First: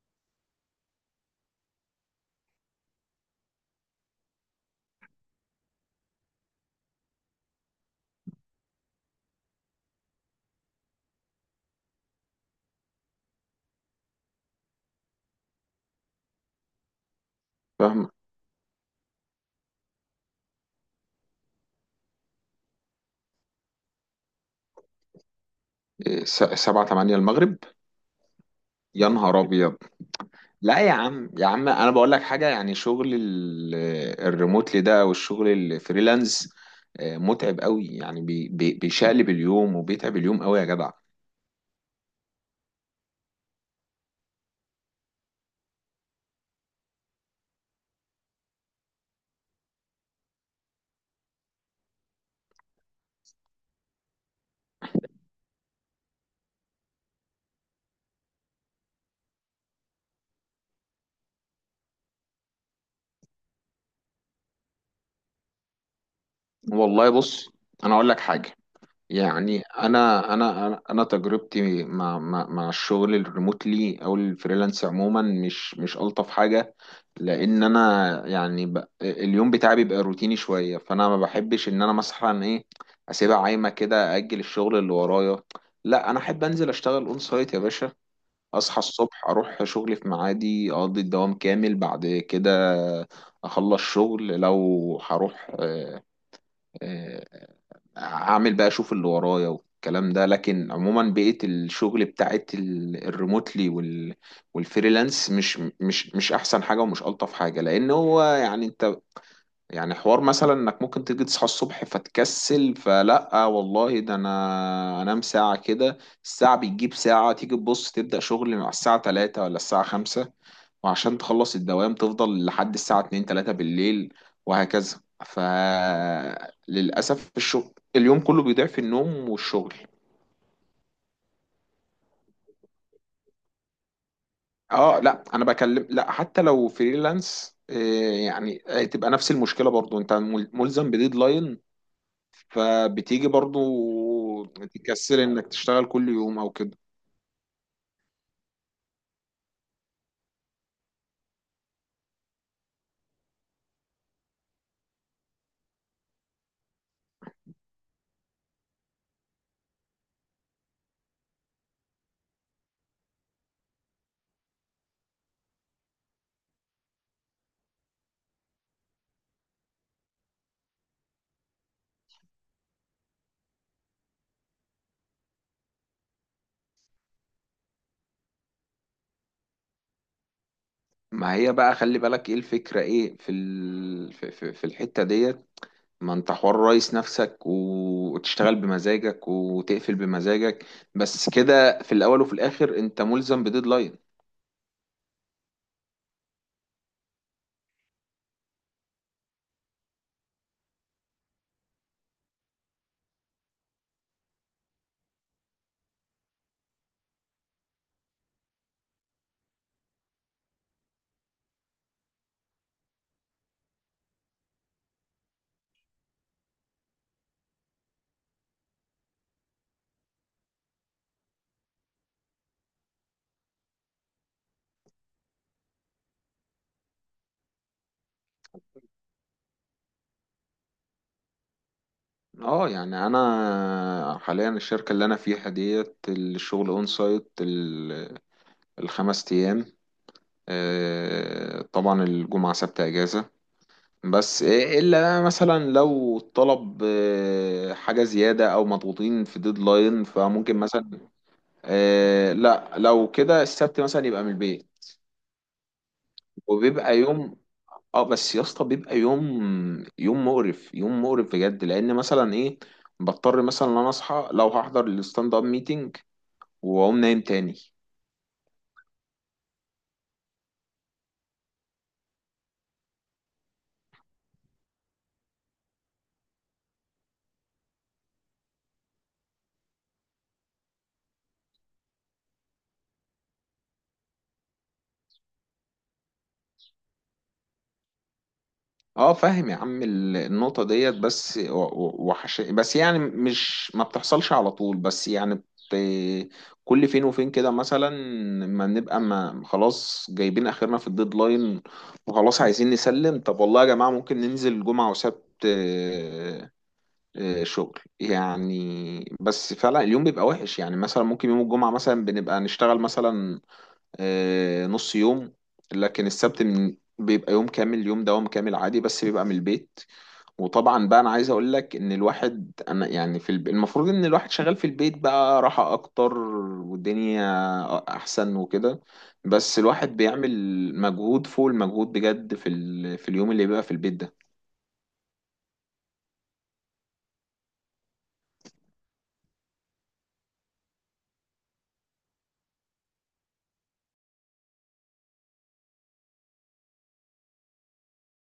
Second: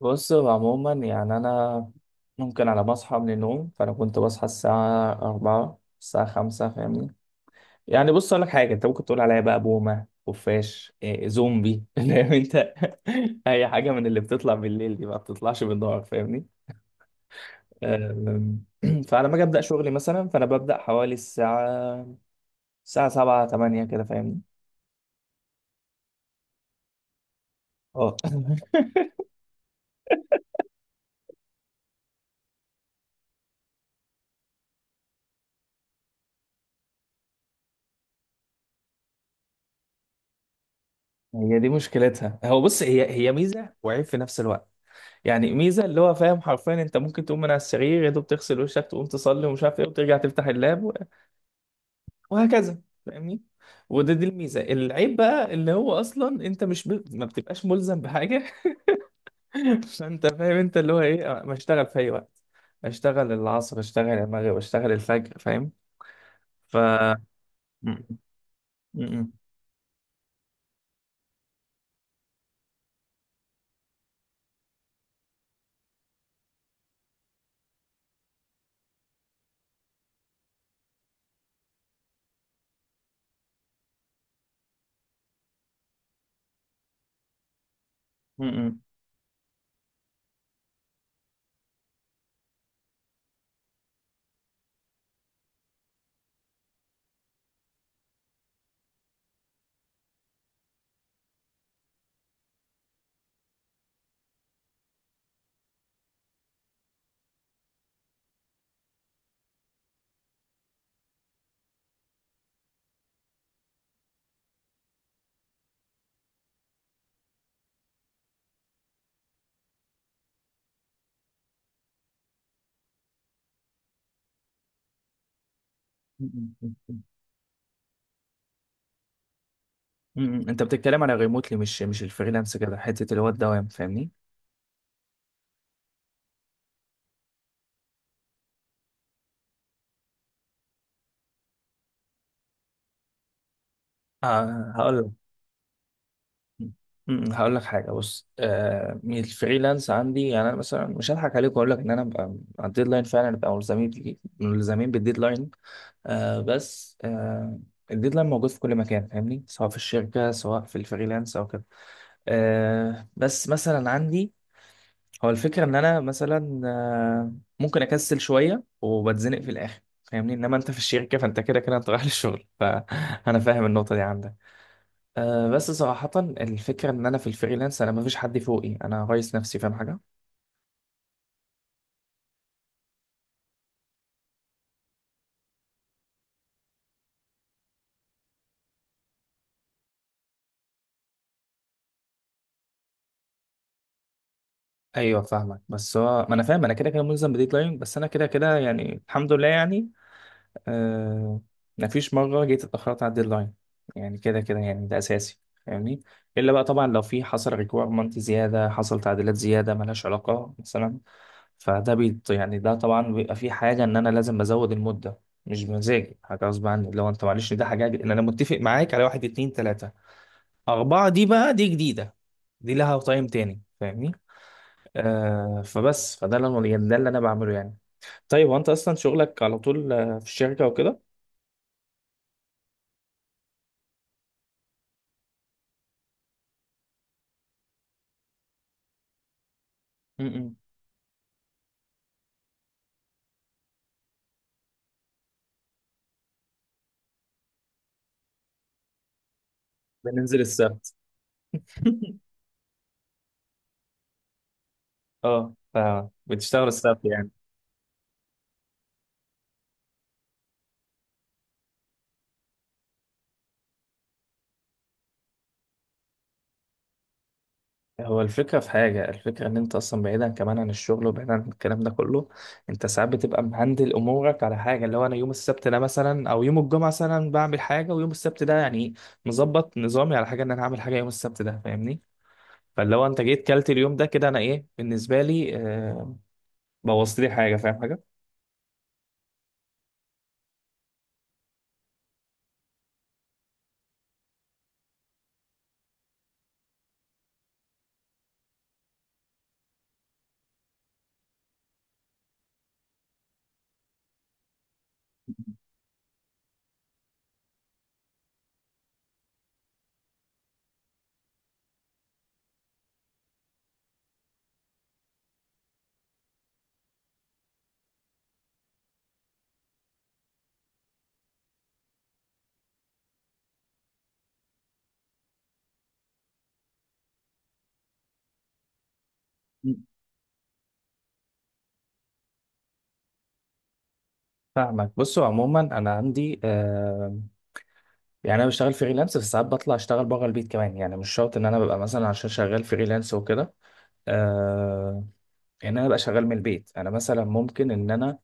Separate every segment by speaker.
Speaker 1: بص هو عموما يعني أنا ممكن على ما أصحى من النوم، فأنا كنت بصحى الساعة أربعة الساعة خمسة فاهمني؟ يعني بص أقول لك حاجة، أنت ممكن تقول عليا بقى بومة، خفاش، إيه، زومبي فاهم أنت؟ أي حاجة من اللي بتطلع بالليل دي ما بتطلعش بالنهار فاهمني؟
Speaker 2: فاهم
Speaker 1: أم، فعلى ما أجي أبدأ شغلي مثلا فأنا ببدأ حوالي الساعة سبعة تمانية كده فاهمني؟
Speaker 2: إيه، سبعة تمانية المغرب؟
Speaker 1: اه
Speaker 2: يا نهار أبيض! لا يا عم يا عم، أنا بقول لك حاجة، يعني شغل الريموتلي ده أو الشغل الفريلانس متعب قوي، يعني بيشقلب اليوم وبيتعب اليوم قوي يا جدع.
Speaker 1: هي دي مشكلتها، هو بص هي ميزة وعيب في نفس الوقت. يعني ميزه اللي هو فاهم، حرفيا انت ممكن تقوم من على السرير يا دوب تغسل وشك، تقوم تصلي ومش عارف ايه، وترجع تفتح اللاب و- وهكذا فاهمني؟ وده دي الميزه. العيب بقى اللي هو اصلا انت مش ب... ما بتبقاش ملزم بحاجه. فانت فاهم انت اللي هو ايه، ما اشتغل في اي وقت، اشتغل العصر، اشتغل المغرب، اشتغل الفجر فاهم؟ ف
Speaker 2: والله بص، أنا
Speaker 1: م-
Speaker 2: أقول لك حاجة،
Speaker 1: م-
Speaker 2: يعني انا انا انا أنا تجربتي مع الشغل الريموتلي او الفريلانس عموما مش الطف حاجه، لان انا يعني اليوم بتاعي بيبقى روتيني شويه، فانا ما بحبش ان انا مثلا ايه اسيبها عايمه كده اجل الشغل اللي ورايا. لا انا احب انزل اشتغل اون سايت يا باشا،
Speaker 1: م-
Speaker 2: اصحى
Speaker 1: م-
Speaker 2: الصبح اروح شغلي في ميعادي، اقضي الدوام كامل، بعد كده اخلص شغل لو هروح آه، اعمل بقى اشوف اللي ورايا والكلام ده. لكن عموما بقية الشغل بتاعت الريموتلي والفريلانس مش احسن حاجة ومش الطف حاجة، لان هو يعني انت، يعني حوار مثلا انك ممكن تيجي تصحى الصبح فتكسل، فلا والله ده انا انام ساعة كده، الساعة بتجيب ساعة تيجي تبص تبدأ شغل مع الساعة 3 ولا الساعة 5، وعشان تخلص الدوام تفضل لحد الساعة 2 3 بالليل وهكذا.
Speaker 1: م-
Speaker 2: فللأسف الشغل اليوم كله بيضيع في النوم والشغل.
Speaker 1: انت بتتكلم على ريموتلي، مش الفريلانس كده، حته اللي هو الدوام فاهمني؟
Speaker 2: اه لا انا بكلم، لا حتى لو فريلانس إيه، يعني إيه، تبقى نفس المشكلة برضو، انت ملزم بديدلاين، فبتيجي برضو
Speaker 1: آه هقول.
Speaker 2: تكسل انك تشتغل كل يوم او كده.
Speaker 1: هقول لك حاجه، بص آه من الفريلانس عندي، يعني انا مثلا مش هضحك عليك واقول لك ان انا ببقى على الديدلاين. فعلا ببقى ملزمين بالديدلاين. آه بس آه الديدلاين موجود في كل مكان فاهمني؟ سواء في الشركه سواء في الفريلانس او كده. آه بس مثلا عندي، هو الفكره ان انا مثلا آه ممكن اكسل شويه وبتزنق في الاخر فاهمني؟ انما انت في الشركه فانت كده كده انت رايح للشغل، فانا فاهم النقطه دي عندك؟ أه بس صراحة الفكرة إن أنا في الفريلانس أنا مفيش حد فوقي، أنا رئيس نفسي فاهم حاجة؟
Speaker 2: ما هي بقى خلي بالك ايه الفكرة، ايه في ال... في في في الحتة ديت؟ ما انت حوار رئيس نفسك وتشتغل بمزاجك وتقفل بمزاجك، بس كده في الاول وفي الاخر انت ملزم بديدلاين.
Speaker 1: أيوه فاهمك، بس هو ما أنا فاهم، أنا كده كده ملزم بديدلاين، بس أنا كده كده يعني الحمد لله يعني أه مفيش مرة جيت اتأخرت على الديدلاين. يعني كده كده يعني ده أساسي، فاهمني؟ إلا بقى طبعا لو في حصل ريكويرمنت زيادة، حصل تعديلات زيادة ملهاش علاقة مثلا، فده بيت يعني ده طبعا بيبقى في حاجة إن أنا لازم بزود المدة. مش بمزاجي، حاجة غصب عني. لو أنت معلش ده حاجة إن أنا متفق معاك على 1 2 3، أربعة دي بقى دي جديدة. دي لها طعم تاني فاهمني؟ آه فبس فده اللي أنا- يعني ده اللي أنا بعمله يعني. طيب وأنت أصلا شغلك على طول آه، في الشركة وكده؟
Speaker 2: اه يعني انا حاليا الشركة اللي انا فيها ديت الشغل اون سايت، الخمس ايام.
Speaker 1: م-م.
Speaker 2: طبعا الجمعة سبت اجازة، بس الا مثلا لو الطلب حاجة زيادة او مضغوطين في ديدلاين
Speaker 1: بننزل
Speaker 2: فممكن مثلا
Speaker 1: السبت؟
Speaker 2: لا لو كده السبت مثلا يبقى من البيت،
Speaker 1: اه ف- بتشتغل
Speaker 2: وبيبقى
Speaker 1: السبت يعني.
Speaker 2: يوم. اه بس يا اسطى بيبقى يوم، يوم مقرف يوم مقرف بجد، لان مثلا ايه بضطر مثلا ان انا اصحى لو هحضر الستاند اب ميتنج واقوم نايم تاني.
Speaker 1: هو الفكرة في حاجة، الفكرة إن أنت أصلا بعيدا كمان عن الشغل وبعيدا عن الكلام ده كله، أنت ساعات بتبقى مهندل أمورك على حاجة اللي هو أنا يوم السبت ده مثلا أو يوم الجمعة مثلا بعمل حاجة، ويوم السبت ده يعني مظبط نظامي على حاجة إن أنا هعمل حاجة يوم السبت ده فاهمني؟ فاللي هو انت جيت كلت اليوم ده كده، انا ايه بالنسبه لي آه، بوظت لي حاجه فاهم حاجه؟
Speaker 2: اه فاهم يا عم، النقطة ديت بس وحش، بس يعني مش ما بتحصلش على طول، بس يعني كل فين وفين كده مثلا، ما خلاص جايبين اخرنا في الديدلاين وخلاص عايزين نسلم، طب والله يا جماعة ممكن ننزل جمعة وسبت شغل يعني. بس فعلا اليوم بيبقى وحش، يعني مثلا ممكن يوم الجمعة مثلا بنبقى نشتغل مثلا نص يوم، لكن السبت من بيبقى يوم كامل، يوم دوام كامل عادي بس بيبقى من البيت. وطبعا بقى انا عايز اقول لك ان الواحد، انا يعني في المفروض ان الواحد شغال في البيت بقى راحة اكتر والدنيا احسن وكده، بس
Speaker 1: مم.
Speaker 2: الواحد بيعمل مجهود فوق المجهود بجد في اليوم اللي بيبقى في البيت
Speaker 1: فاهمك. بصوا عموما انا عندي آه يعني انا بشتغل فريلانس، بس ساعات بطلع اشتغل بره البيت كمان. يعني مش شرط ان انا ببقى مثلا عشان شغال فريلانس وكده آه ان انا ابقى شغال من البيت. انا مثلا ممكن ان انا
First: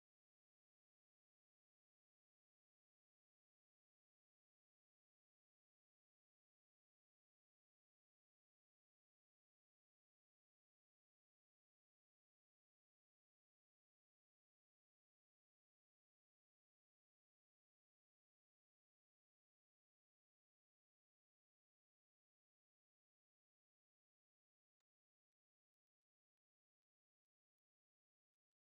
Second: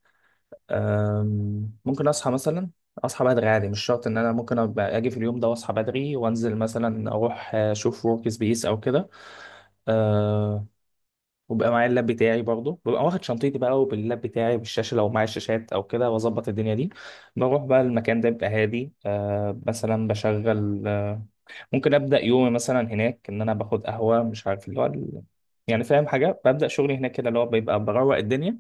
Speaker 1: آه ممكن اصحى مثلا، اصحى بدري عادي. مش شرط ان انا ممكن ابقى اجي في اليوم ده واصحى بدري وانزل مثلا اروح آه، اشوف ورك سبيس او كده. آه، وبقى معايا اللاب بتاعي برضه، ببقى واخد شنطتي بقى وباللاب بتاعي بالشاشه لو معايا الشاشات او كده، واظبط الدنيا دي. بروح بقى المكان ده بيبقى هادي آه، مثلا بشغل آه ممكن ابدا يومي مثلا هناك ان انا باخد قهوه مش عارف اللي هو ال- يعني فاهم حاجه؟ ببدا شغلي هناك كده اللي هو بيبقى بروق الدنيا،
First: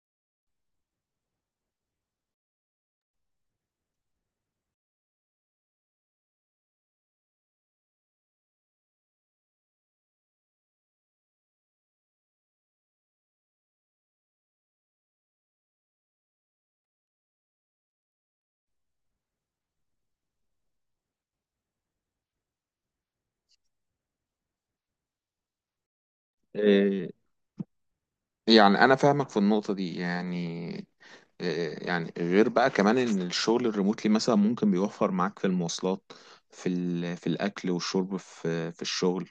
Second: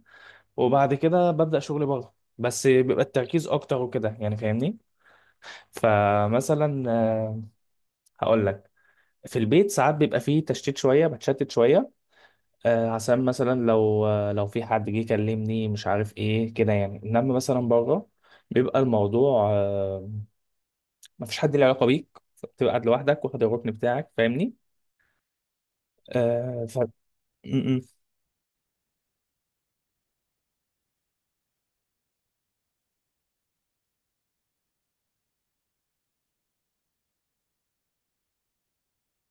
Speaker 1: وبعد كده ببدا شغلي بره بس بيبقى التركيز اكتر وكده يعني فاهمني؟ فمثلا آه، هقول لك، في البيت ساعات بيبقى فيه تشتيت شويه، بتشتت شويه آه، عشان مثلا لو آه، لو في حد جه يكلمني مش عارف ايه كده يعني. انما مثلا بره بيبقى الموضوع آه، مفيش حد له علاقه بيك، بتبقى قاعد لوحدك واخد الركن بتاعك فاهمني؟ آه ف
Speaker 2: ده.
Speaker 1: م-م.
Speaker 2: يعني انا فاهمك في النقطه دي، يعني يعني غير بقى كمان ان الشغل الريموتلي مثلا ممكن بيوفر معاك في المواصلات، في في الاكل والشرب، في الشغل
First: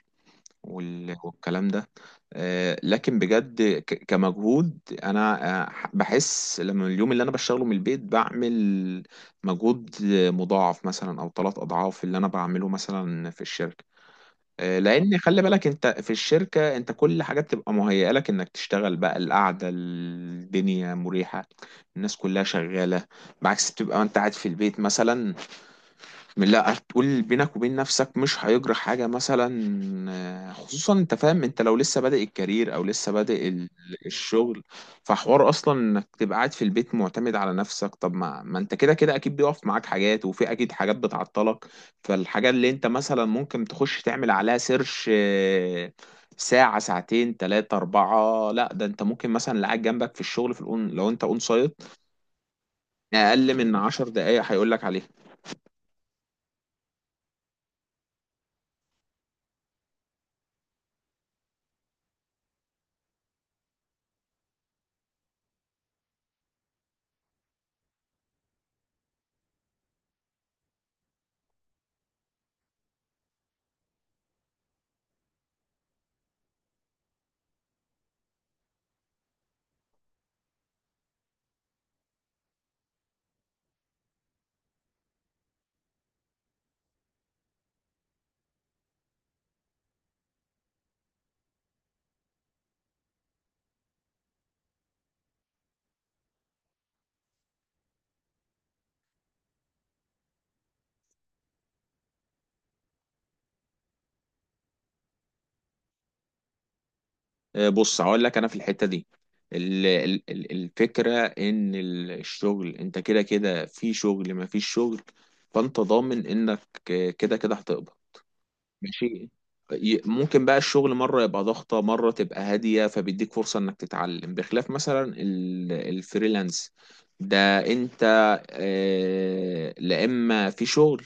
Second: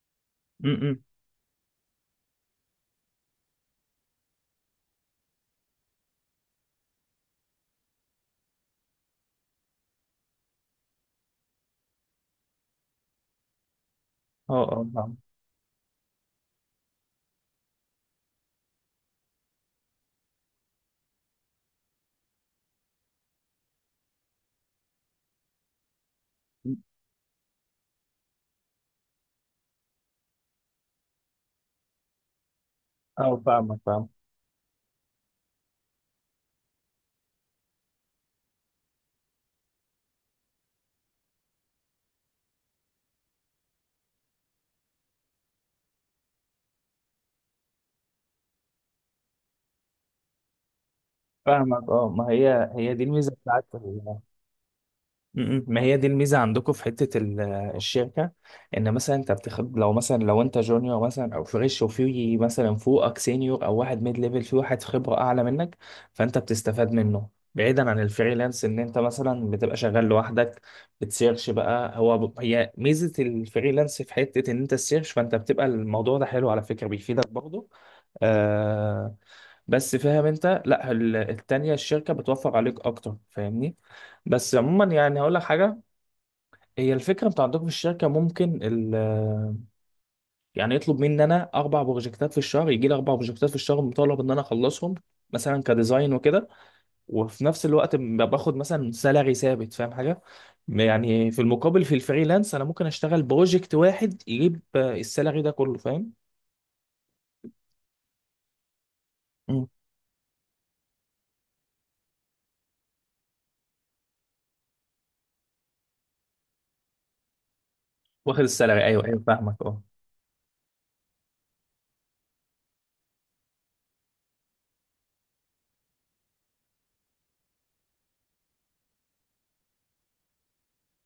Speaker 1: م-م.
Speaker 2: والكلام ده. لكن بجد كمجهود، انا بحس لما اليوم اللي انا بشتغله من البيت بعمل مجهود مضاعف مثلا او ثلاث اضعاف اللي انا بعمله مثلا في الشركه.
Speaker 1: اه اه فاهم.
Speaker 2: لان خلي بالك انت في الشركه انت كل حاجه بتبقى مهيئه لك انك تشتغل، بقى القعده الدنيا مريحه، الناس كلها شغاله، بعكس بتبقى انت قاعد في البيت مثلا، لا هتقول بينك وبين نفسك مش هيجرى حاجة مثلا. خصوصا انت فاهم، انت لو لسه بادئ الكارير او لسه
Speaker 1: اه
Speaker 2: بادئ
Speaker 1: فاهمك فاهم.
Speaker 2: الشغل، فحوار اصلا انك تبقى قاعد في البيت معتمد على نفسك، طب ما انت كده كده اكيد بيقف معاك حاجات وفي اكيد حاجات بتعطلك. فالحاجة اللي انت مثلا ممكن تخش تعمل عليها سيرش ساعة ساعتين تلاتة أربعة، لا ده انت ممكن مثلا اللي قاعد جنبك في الشغل في الأون لو انت اون سايت
Speaker 1: فاهمك اه. ما هي هي دي الميزه
Speaker 2: أقل
Speaker 1: بتاعت
Speaker 2: من 10 دقايق هيقول لك عليها.
Speaker 1: م-م. ما هي دي الميزه عندكم في حته ال- الشركه، ان مثلا انت بتاخد لو مثلا لو انت جونيور مثلا او فريش، وفي مثلا فوقك سينيور او واحد ميد ليفل، في واحد خبره اعلى منك فانت بتستفاد منه. بعيدا عن الفريلانس ان انت مثلا بتبقى شغال لوحدك، بتسيرش بقى. هو ب... هي ميزه الفريلانس في حته ان انت السيرش، فانت بتبقى الموضوع ده حلو على فكره بيفيدك برضه آه، بس فاهم انت، لا ال- التانيه الشركه بتوفر عليك اكتر فاهمني؟ بس عموما يعني هقول لك حاجه، هي الفكره انتوا عندكم في الشركه ممكن ال يعني يطلب مني ان انا 4 بروجكتات في الشهر، يجي لي 4 بروجكتات في الشهر مطالب ان انا اخلصهم مثلا كديزاين وكده. وفي نفس الوقت ب- باخد مثلا سالاري ثابت فاهم حاجه؟ يعني في المقابل في الفريلانس انا ممكن اشتغل بروجكت واحد يجيب آه، السالاري ده كله فاهم؟
Speaker 2: بص هقول لك، انا في الحته دي
Speaker 1: مم.
Speaker 2: الفكره ان الشغل، انت كده كده في شغل ما فيش شغل، فانت ضامن انك كده كده هتقبض
Speaker 1: واخد السالاري، ايوه ايوه
Speaker 2: ماشي.
Speaker 1: فاهمك اه.
Speaker 2: ممكن بقى الشغل مرة يبقى ضغطة مرة تبقى هادية، فبيديك فرصة انك تتعلم بخلاف مثلا الفريلانس ده، انت لا اما في شغل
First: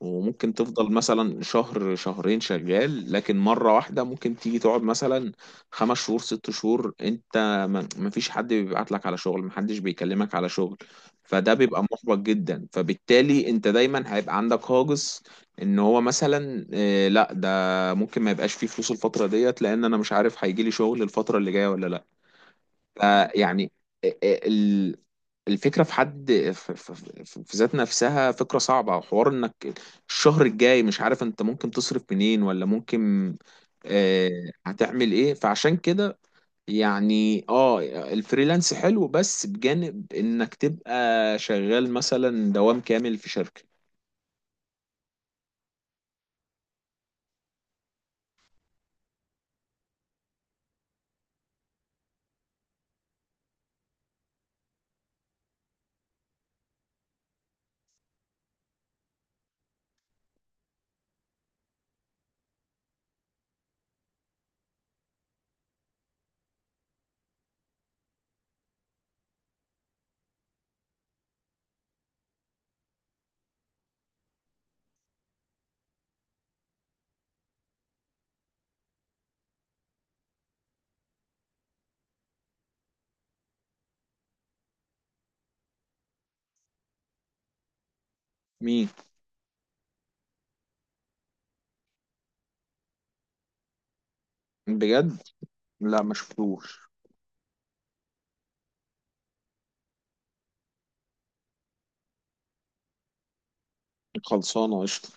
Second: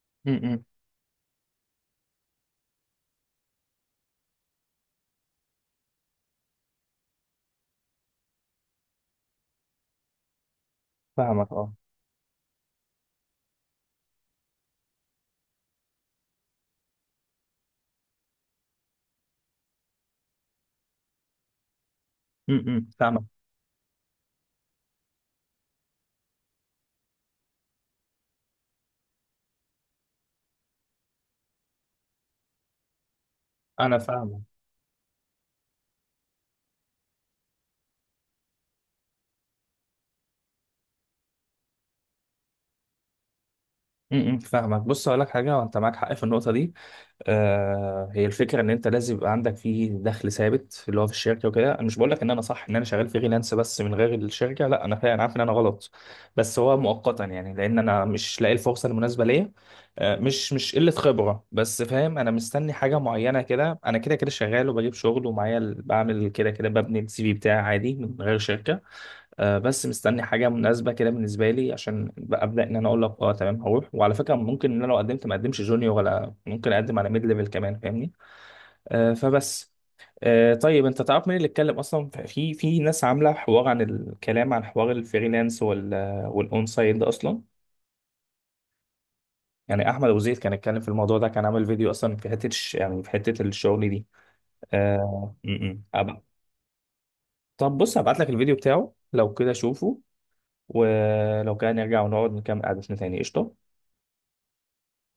Speaker 2: وممكن
Speaker 1: امم
Speaker 2: تفضل مثلا شهر شهرين شغال، لكن مرة واحدة ممكن تيجي تقعد مثلا 5 شهور 6 شهور، انت ما فيش حد بيبعت لك على شغل، ما حدش بيكلمك على شغل.
Speaker 1: فاهمك
Speaker 2: فده
Speaker 1: اه.
Speaker 2: بيبقى محبط جدا، فبالتالي انت دايما هيبقى عندك هاجس ان هو مثلا لا ده ممكن ما يبقاش فيه فلوس الفتره ديت، لان انا مش عارف هيجي لي شغل الفتره اللي جايه ولا لا.
Speaker 1: فاهمك.
Speaker 2: فيعني آه، آه، ال- الفكره في حد، في ذات نفسها فكره صعبه، وحوار انك الشهر الجاي مش عارف انت ممكن تصرف منين ولا ممكن
Speaker 1: انا
Speaker 2: آه،
Speaker 1: فاهمك.
Speaker 2: هتعمل ايه، فعشان كده يعني اه الفريلانس حلو بس بجانب انك تبقى شغال مثلا دوام كامل في شركه.
Speaker 1: فاهمك. بص اقول لك حاجه، وانت معاك حق في النقطه دي آه. هي الفكره ان انت لازم يبقى عندك فيه دخل ثابت اللي هو في الشركه وكده. انا مش بقول لك ان انا صح ان انا شغال فريلانس بس من غير الشركه، لا انا فعلا عارف ان انا غلط. بس هو مؤقتا يعني، لان انا مش لاقي الفرصه المناسبه ليا. آه مش قله خبره، بس فاهم، انا مستني حاجه معينه كده. انا كده كده شغال وبجيب شغل ومعايا ال- بعمل كده كده، ببني السي في بتاعي عادي من غير شركه آه، بس مستني حاجه مناسبه كده بالنسبه لي، عشان بقى ابدا ان انا اقول لك اه تمام هروح. وعلى فكره ممكن ان انا لو قدمت ما اقدمش جونيور، ولا ممكن اقدم على ميد ليفل كمان فاهمني؟ آه، فبس آه، طيب انت تعرف مين اللي اتكلم اصلا؟ في في ناس عامله حوار عن الكلام عن حوار الفريلانس وال والاون سايد ده اصلا.
Speaker 2: مين؟
Speaker 1: يعني احمد ابو زيد كان اتكلم في الموضوع ده، كان عامل فيديو اصلا في حته الش- يعني في حته الشغل دي.
Speaker 2: بجد؟
Speaker 1: آه م- م.
Speaker 2: لا ما
Speaker 1: أب-
Speaker 2: شفتوش.
Speaker 1: طب بص هبعت لك الفيديو بتاعه، لو كده شوفه، ولو كان نرجع ونقعد نكمل قعدتنا تاني قشطه.
Speaker 2: خلصانة قشطة.